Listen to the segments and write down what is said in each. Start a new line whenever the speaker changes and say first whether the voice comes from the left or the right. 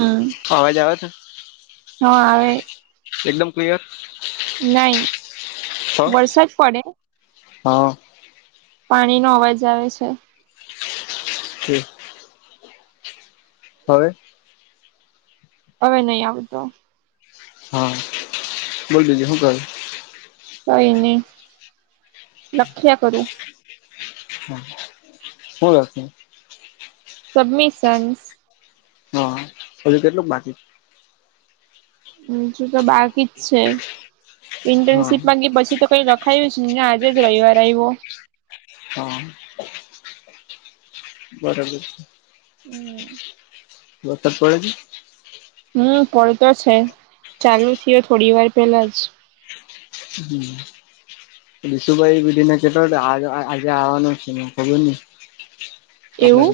right: હમ
left: આવાજ આવે તો?
right: હા આવે.
left: એકદમ ક્લિયર?
right: નહી
left: હ
right: વરસાદ પડે.
left: હા.
right: પાણી નો અવાજ આવે છે.
left: હમ હવે
right: હવે નહી આવતો.
left: હા બોલ બીજું હું કરે?
right: કઈ નહી, લખ્યા કરૂ.
left: હા હું લખેહ?
right: સબમિશન્સ.
left: હા હજુ કેટલુંક બાકી?
right: હછું તો બાકી જ છે,
left: હા
right: ઇન્ટર્નશીપ પછી તો કઈ લખ ખાઈ છે ને આજે જ રવિવાર આવ્યો
left: હા બરોબર.
right: હમ.
left: વરસાદ પડે છે?
right: હમ પડતો છે ચાલુ થયો થોડી વાર પેલા જ.
left: [inaudible] લસું પારી બેધના કે ત આ આજ આજે આવવાનું છે કબર ની આપડે
right: એવું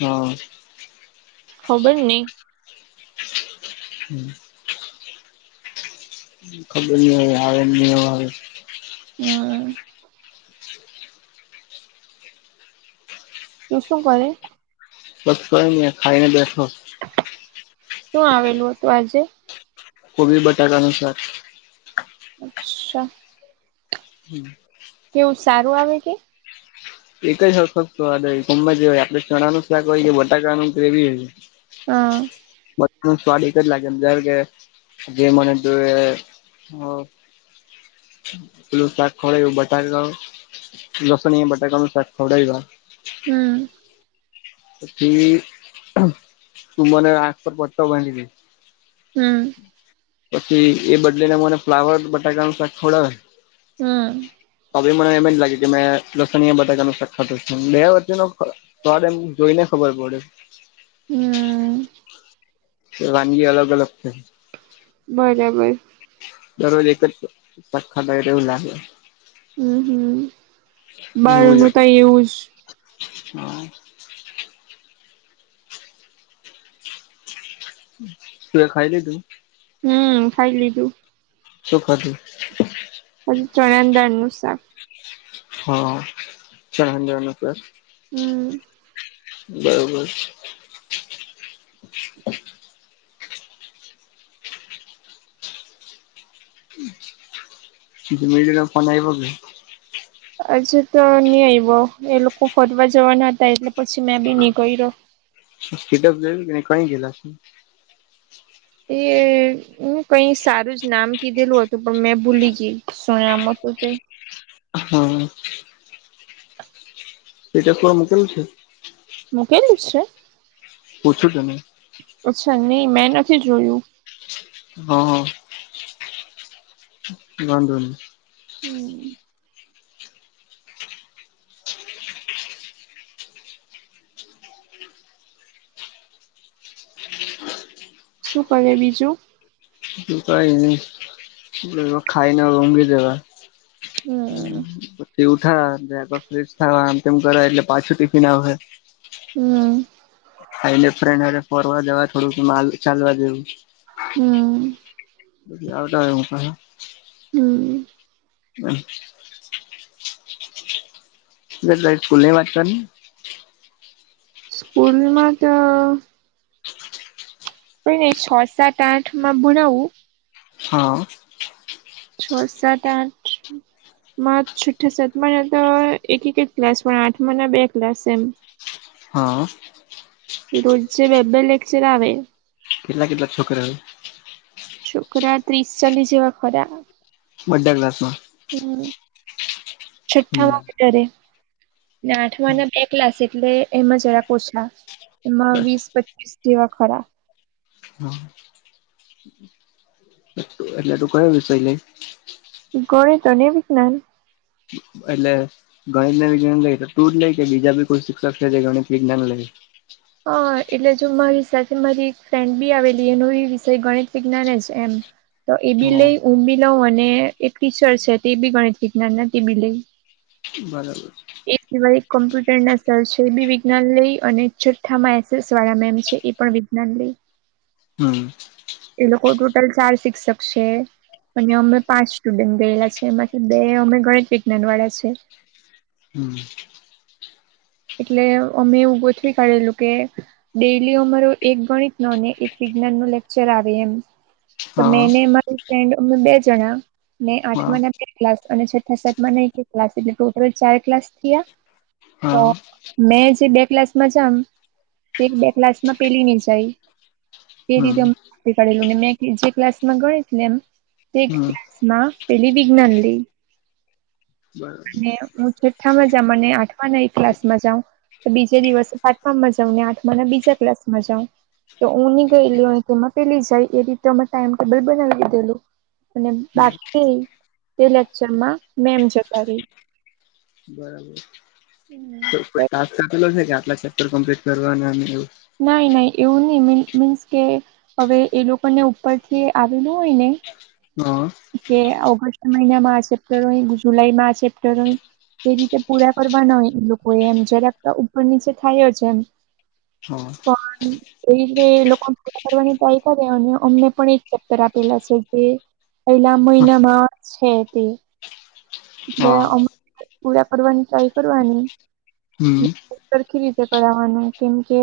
left: હા
right: ખબર ને
left: હમ ખબર નહી હોય આવે નહી
right: હા તુ શું કરે?
left: બસ કયની આ ખાઈને બેઠો
right: શું આવેલું હતું આજે?
left: કોબી બટાકા નુ સાખ.
right: અચ્છા
left: હમ
right: કેવું સારું આવે કે?
left: એક જ સરખો સ્વાદ હોય ગમે તે હોય આપડે ચણા નુ શાક હોય કે બટાકાનું ગ્રેવી હોય
right: હા
left: બધું જ સ્વાદ એક જ લાગે જ્યારે કે જે મને જો એ પેલું શાક ખરે એવું બટાકા લસણીયા બટાકા ખવડાવ્યા
right: હમ
left: પછી તું મને આખ પર પટ્ટો બાંધી દે
right: હમ.
left: પછી એ બદલીને મને ફ્લાવર બટાકાનું શાક ખવડાવે.
right: હમ.
left: તો બી મને એમજ લાગે કે મેં લસણીયા બટાકા સાખ ખાતો છે એમ બે વચ્ચેનો સ્વાદ એમ જોઈને ખબર પડે.
right: હમ.
left: વાનગી અલગ અલગ છે.
right: બરાબર.
left: દરરોજ એકજ સ શાક ખાતા હોય એવું લાગે.
right: હમ હમ
left: એવું જ
right: બારનું
left: હતું
right: તઈ એવુંજ.
left: હા. તું ખાઈ લીઘુ?
right: હમ ખાઈ લીધું.
left: શું ખાધું?
right: ચણાની દાળનું શાક
left: હા ચણા ની દાળનું શાક.
right: હમ.
left: બરોબર. [unintelligible] ફોન આવ્યો કે
right: હજુ તો નહી આવ્યો એ લોકો ફોરવા જવાના હતા એટલે પછી મેં બી ની કયરો.
left: સ્ટેટસ જોયું કે નહીં કંઈ ગેલા છે?
right: એ હું કઈ સારુંજ નામ કીધેલું હતું પણ મેં ભૂલી ગય શું નામ હતું તે.
left: હહ સ્ટેટસમાં મૂકેલુ છે
right: મૂકેલું છે.
left: પૂછું કે નહી.
right: અચ્છા નહી મેં નથી જોયું.
left: હહ હહ વાંધો ની.
right: હમ શું કરે બીજું?
left: બીજું કાંઈ ની એટલે હવે ખાઈને હવે ઊંઘી જવા. હમ તે ઉઠા ને જરાક વાર ફ્રેશ થાવા આમ તેમ કરે એટલે પાછું ટીફિન આવ હે.
right: હમ
left: ખાઈને ફ્રેન્ડ હારે ફરવા જવા થોડુંક માલ ચાલવા જેવું.
right: હમ
left: બધી આવતા હોય હું કરવા.
right: હમ
left: હહ એટલે તારી સ્કૂલની વાત કરને.
right: સ્કૂલમાં તો. કાઈ નહી છ, સાત, આઠમાં ભણાવુ.
left: હા
right: છ, સાત, આઠ હમ માં છઠ્ઠા સાતમાં ના તો એક એક જ ક્લાસ પણ આઠમાં ના બે ક્લાસ એમ.
left: હહ
right: રોજે બે બે લેક્ચર આવે.
left: કેટલા કેટલા છોકરા હોય?
right: છોકરા ત્રીસ ચાલીસ જેવા ખરા.
left: બધાં ક્લાસમાં?
right: હમ
left: હમ
right: છઠ્ઠામાં વધારે. ને આઠમાંના બે ક્લાસ એટલે એમાં જરા. ઓછા. એમાં
left: બસ
right: વીસ પચીસ જેવા ખરા.
left: હહ તું એટલે તું કયો વિષય લે?
right: ગણિત અને વિજ્ઞાન.
left: એટલે ગણિતને વિજ્ઞાન લે તો તું જ લે કે બીજા બી કોઈ શિક્ષક છે જે ગણિત, વિજ્ઞાન લે?
right: હહ એટલે જો મારી સાથે મારી એક ફ્રેન્ડ બી આવેલી એનો ઈ વિષય ગણિત, વિજ્ઞાન જ એમ. તો એબી
left: હા.
right: લઈ, હું બી લઉ અને એક ટીચર છે તે બી ગણિત વિજ્ઞાનને તે બી લઈ.
left: બરાબર છે.
right: એકવા એક કોમ્પ્યુટરના સર છે એબી વિજ્ઞાન લેય અને છઠ્ઠામાં એસએસ વાળા મેમ છે એ પણ વિજ્ઞ જ્ઞાન લેય.
left: હમ
right: એ લોકો ટોટલ ચાર શિક્ષક છે. અહીંયા અમે પાંચ સ્ટુડન્ટ ગયેલા છે એમાંથી બે અમે ગણિત, વિજ્ઞાનવાળા છે.
left: હમ
right: એટલે અમે એવું ગોથવી કાઢેલું કે ડેલી અમારો એક ગણિતનો અને એક વિજ્ઞાનનો લેક્ચર આવે એમ. તો મેં
left: હા
right: ને મારી ફ્રેન્ડ અમે બે જણા ન
left: હા
right: આઠમા ના બે ક્લાસ અને છ્ઠા સાત ના ક્લાસ એટલે ટોટલ ચાર ક્લાસ થયા. તો
left: હા.
right: મેં જે બે ક્લાસમાં જામ, તે બે ક્લાસમાં પેલી નની જાય. એ રીતે
left: હમ
right: અમ નક્કી કરેલું ને મેં જે ક્લાસમાં ગણીત લે એમ. તે
left: હમ
right: ક્લાસમાં પેલી વિજ્ઞાન લઈ.
left: બરાબર
right: અને હું છઠ્ઠામાં જા મને આઠમાંના એ ક્લાસમાં જાઉ. તો બીજે દિવસે પાંચમાં માં જાઉં ને આઠમાંના બીજા ક્લાસમાં જાઉં. તો ઉ ની ગયેલી હોય તો એમાં પેલી જાય એ રીતે અમે ટાઈમટેબલ બનાવી લીધેલું. અને
left: હા
right: બાકી એ લેક્ચરમાં મેમ જ તારી હમ.
left: કો ટાસ્કલો છે કે આટલા ચેપ્ટર કમ્પ્લીટ કરવા એવું?
right: નાઈ ના એવું નહી મીન્સ કે, હવે એ લોકોને ઉપરથી આવેલું હોય ને.
left: હા.
right: કે ઓગસ્ટ મહિનામાં આ ચેપ્ટર હોય જુલાઈ માં આ ચેપ્ટર હોય. તે રીતે પૂરા કરવાના હોય એ લોકો એમ જરાક ઉપર નીચે થાય છે એમ.
left: હા.
right: પણ એ રીતે લોકો પૂ કરવાની ટ્રાય કરે અને અમને પણ એક ચેપ્ટર આપેલા છે જે પેલા
left: હા
right: મહિનામાં છે તે. એટલે
left: હા
right: અમ પૂરા કરવાની ટ્રાય કરવાની.
left: હમ
right: સરખી રીતે કરવાનું કેમ કે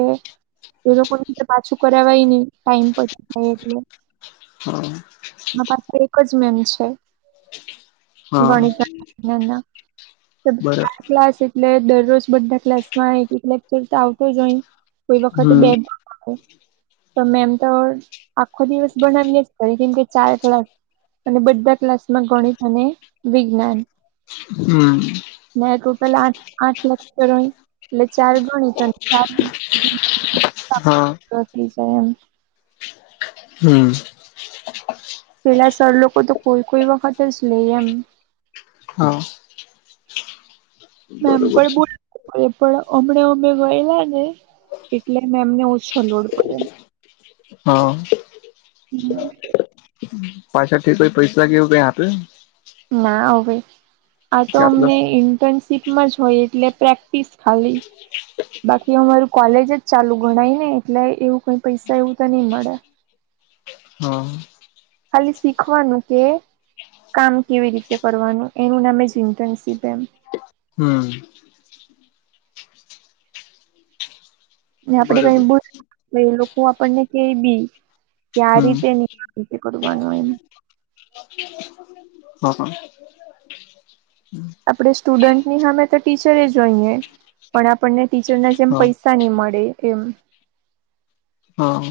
right: એ લોકોઈ રીતે પાછું કરાય નહી ટાઈમ પર થાય એટલે.
left: હમ.
right: એ પાસે એક જ મેન છે,
left: હા
right: ગણિત ના ના.
left: બરાબર
right: ક્લાસ એટલે દરરોજ બધા ક્લાસ માંકોરતો આવતો જોઈ. કોઈ વખતે
left: હમ
right: બે તો મેમ તો આખો દિવસ બનાવીએ જ કરી કેમ કે ચાર કલાક અને બધા ક્લાસમાં ગણિત અને વિજ્ઞાન.
left: હમ.
right: ના તો પેલા આ આઠ લખ કર એટલે ચાર ગણી પણ
left: હા
right: ી જાય એમ.
left: હમ.
right: પેલા સર લોકો તો કોઈ કોઈ વખત જ લે એમ.
left: હા.
right: મેમ
left: બરોબર
right: પણ
left: છે
right: બોલ પણ હમણાં અમે ગયેલા ને. એટલે મે એમને ઓછો લોડ કર્યો.
left: હા. પાછળથી કોઈ પૈસા કે એવું કંઈ આપે
right: ના હો ભઈ આ તો
left: કે આટલો
right: અમને ઇન્ટન્સ સીપમાં જ હોય એટલે પ્રેક્ટિસ ખાલી બાકી અમારું કોલેજ જ ચાલુ ગણાય ને એટલે એવું કઈ પૈસા એવું તો ની મળે
left: હા
right: ખાલી શીખવાનું કે કામ કેવી રીતે કરવાનું એનું નામે જ ઈન્ટનશીપ એમ
left: હમ
right: ને આપદી કઈ
left: બરોબર
right: ભૂ એ લોકો આપણને કે બી કે આ
left: હમ
right: રીતે રીતે કરવાનું એમ
left: [unintelligible] હા હા
right: આપણે સ્ટુડન્ટ ની હામે તો ટીચરે જ હોઈએ પણ આપણને ટીચરના જેમ
left: હા
right: પૈસા ની મળે એમ
left: હા.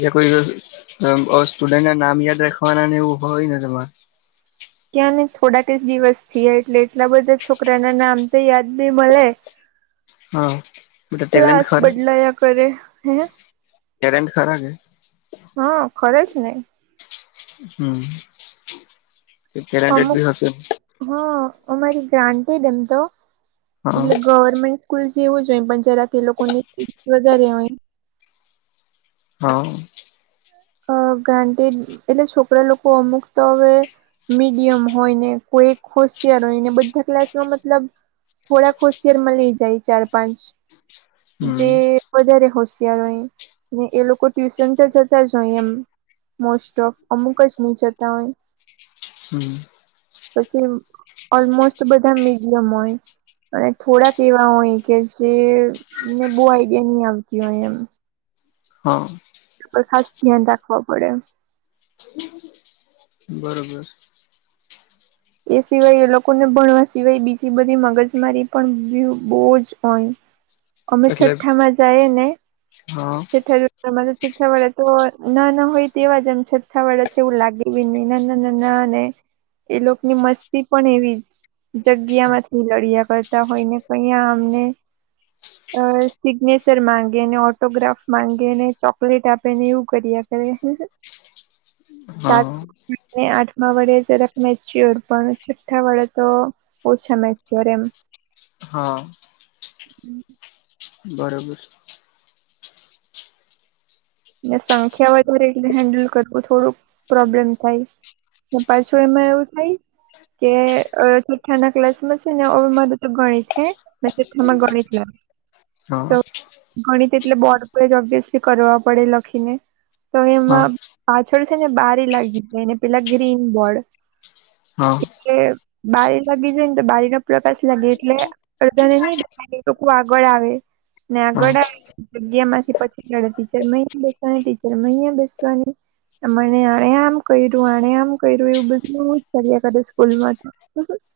left: જે કોઈ સ્ટુડન્ટ ના નામ યાદ રાખવાના ને એવું હોય ને તમારે.
right: ક્યાંને થોડાક જ દિવસ થયા એટલે એટલા બધા છોકરાના નામ તો યાદ બી મળે
left: હા બધા ટેલેન્ટ
right: ક્લાસ
left: ખરા
right: બદલાયા કરે હે
left: ટેરન્ટ ખરા કે
right: હા ખરે છે ને
left: હમ કેરાેડ
right: અમુક
left: ભી હશે.
right: હા અમારી ગ્રાન્ટ જ એમ તો
left: હા
right: એટલે ગવર્મેન્ટ. સ્કૂલ જેવું જ હોય પણ જરા કે લોકો ની ફી વધારે હોય.
left: હા.
right: અ ગાં્ટ એટલે છોકરા લોકો અમુક તો હવે. મીડિયમ હોય ને કોઈ હોશિયાર હોય ને બધા ક્લાસમાં મતલબ. થોડા ખુશિયારમાં લઈ જાય ચાર પાંચ.
left: હમ
right: જે વધારે હોશિયાર હોય ને એ લોકો ટ્યુશન તો જતા જ. જો એમ મોસ્ટ ઓફ અમુક જ નહીં જતા હોય.
left: હમ.
right: પછી ઓલમોસ્ટ બધા મીડિયમ હોય. અને થોડાક એવા હોય કે જેને બહુ આઈડિયા નહી આવતી હોય એમ.
left: હા.
right: ખાસ ધ્યાન રાખવા પડે.
left: હમ. બરોબર.
right: એ સિવાય એ લોકોને ભણવા સિવાય બીજી બધી મગજ મારી પણ વ્ય બહુ જ હોય. અમે
left: એટલે
right: છઠ્ઠામાં જાય ને.
left: હા
right: ઠઠ છઠ્ઠા વાળા તો ના ના હોય તેવા જ એમ છઠ્ઠા વાળા છે એવું લાગે ને. નાના નાના અને એ લોકો ની મસ્તી પણ એવી જ. જગ્યા માંથી લડ્યા કરતા હોઈને કયા અમને. અ સિગ્નેચર માંગે અનેને. ફોટોગ્રાફ માંગેને ચોકલેટ આપે ને એવું કર્યા કરે. સાત
left: હા.
right: આઠમા વડે જરાક મેચી પણ છઠ્ઠા વડે તો. ઓછા મેચ્યારે એમ.
left: હા. બરોબર.
right: એલે સંખ્યા વધારે એટલે હેન્ડલ કરવું થોડુંક પ્રોબ્લેમ થાય. પાછું એમાં એવું થાય. કે છોઠ્ઠા ના ક્લાસ માં છે નેવે મા તો ગણી છે. મેામાં ગણિત લ
left: હા
right: તો ગણિત એટલે બોર્ડ પડે ઓબ્વિયસલી કરવા. પડે લખીને. તો
left: હા
right: એમાં પાછળ છે ને બારી લાગી એને પેલા ગ્રીન બોર્ડ.
left: હા
right: એટલે બારી લાગી જાય ને તો બારી ના પ્રકાશ લાગે એટલે. અધાને નહી લેવા એ લોકો આગળ આવે. ને
left: હા
right: આગળ જગ્યા માંથી પછી લડતી. ચ મૈયા બેસવાણી ટીચરમૈયા બેસ્વાણી. મને આણે આમ કર્યું આ આમ કર્યું એવું બધું બ જ કદા સ્કૂલમાં. [inaudible]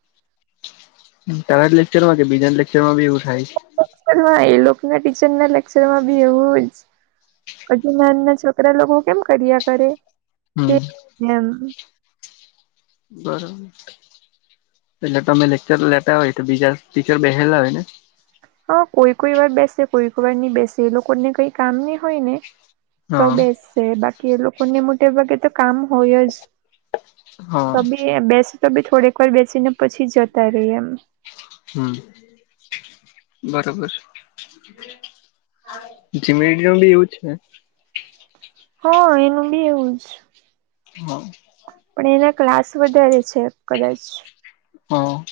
left: તારા લેક્ચરમાં કે બી લેક્ચરમાં એવું થાય છે.
right: હા એ લોકો ના ટીચર ના લેક્ચરમાં બી એવું જ. હજુ નાન ના છોકરા લોકો કેમ કર્યા
left: હમ
right: કરેમ.
left: બરોબર એટલે તમે લેક્ચર લેતા હોય તો બીજા ટીચર બેઠલા હોય ને.
right: હ કોઈ કોઈ વાર બેસે કોઈ કોઈાર નિ બેસે એ લોકોને કઈ કામ ન હોય ને. તો
left: હા
right: બેસ છે બાકી એ લોકોને મોટે ભાગે તો કામ હોય જ.
left: હા.
right: એ બેસી તો બી થોડીક વાર બેસી ને પછી જતા રહી એમ.
left: હમ બરાબર. જીમડિયમ બી યુજ.
right: હા એનું બી હું છે.
left: હા.
right: પણ એના ક્લાસ વધારે છે કદાચ.
left: હા.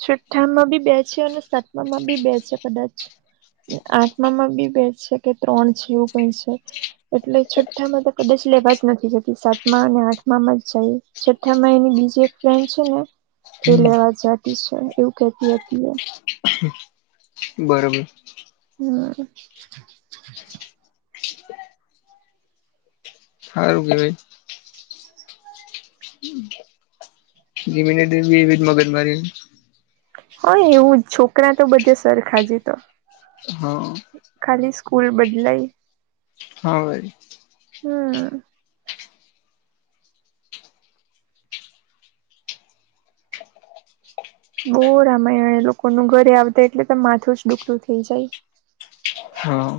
right: છઠ્ઠામાં બી બે છે અને સાતમામાં બી બે છે કદાચ. આઠમામાં બી બે છે કે ત્રણ છે એવું કઈ છે. એટલે છઠ્ઠામાં તો કદાચ લેવા જ નથી જતી સાત માં અને આઠમાંમાં જાય. છતાામાં એની બીજી એક ફ્રેન્ડ છે ને.
left: હમ.
right: જાતિ છે એવું કહેતી હતી એ.
left: બરોબર.
right: હમ.
left: હુંરુ ભય. લમિનેટજ મગજ મારી.
right: હ એવું છોકરા તો બધે સરખાજી તો.
left: હા.
right: ખાલી સ્કૂલ બદલાય.
left: હા ભાઈ.
right: હમ. બો રામાય એ લોકો ન ઘરે આવતા એટલે તો માથું જ ડુખલું થઇ જાય.
left: હા.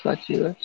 left: સાચી વાત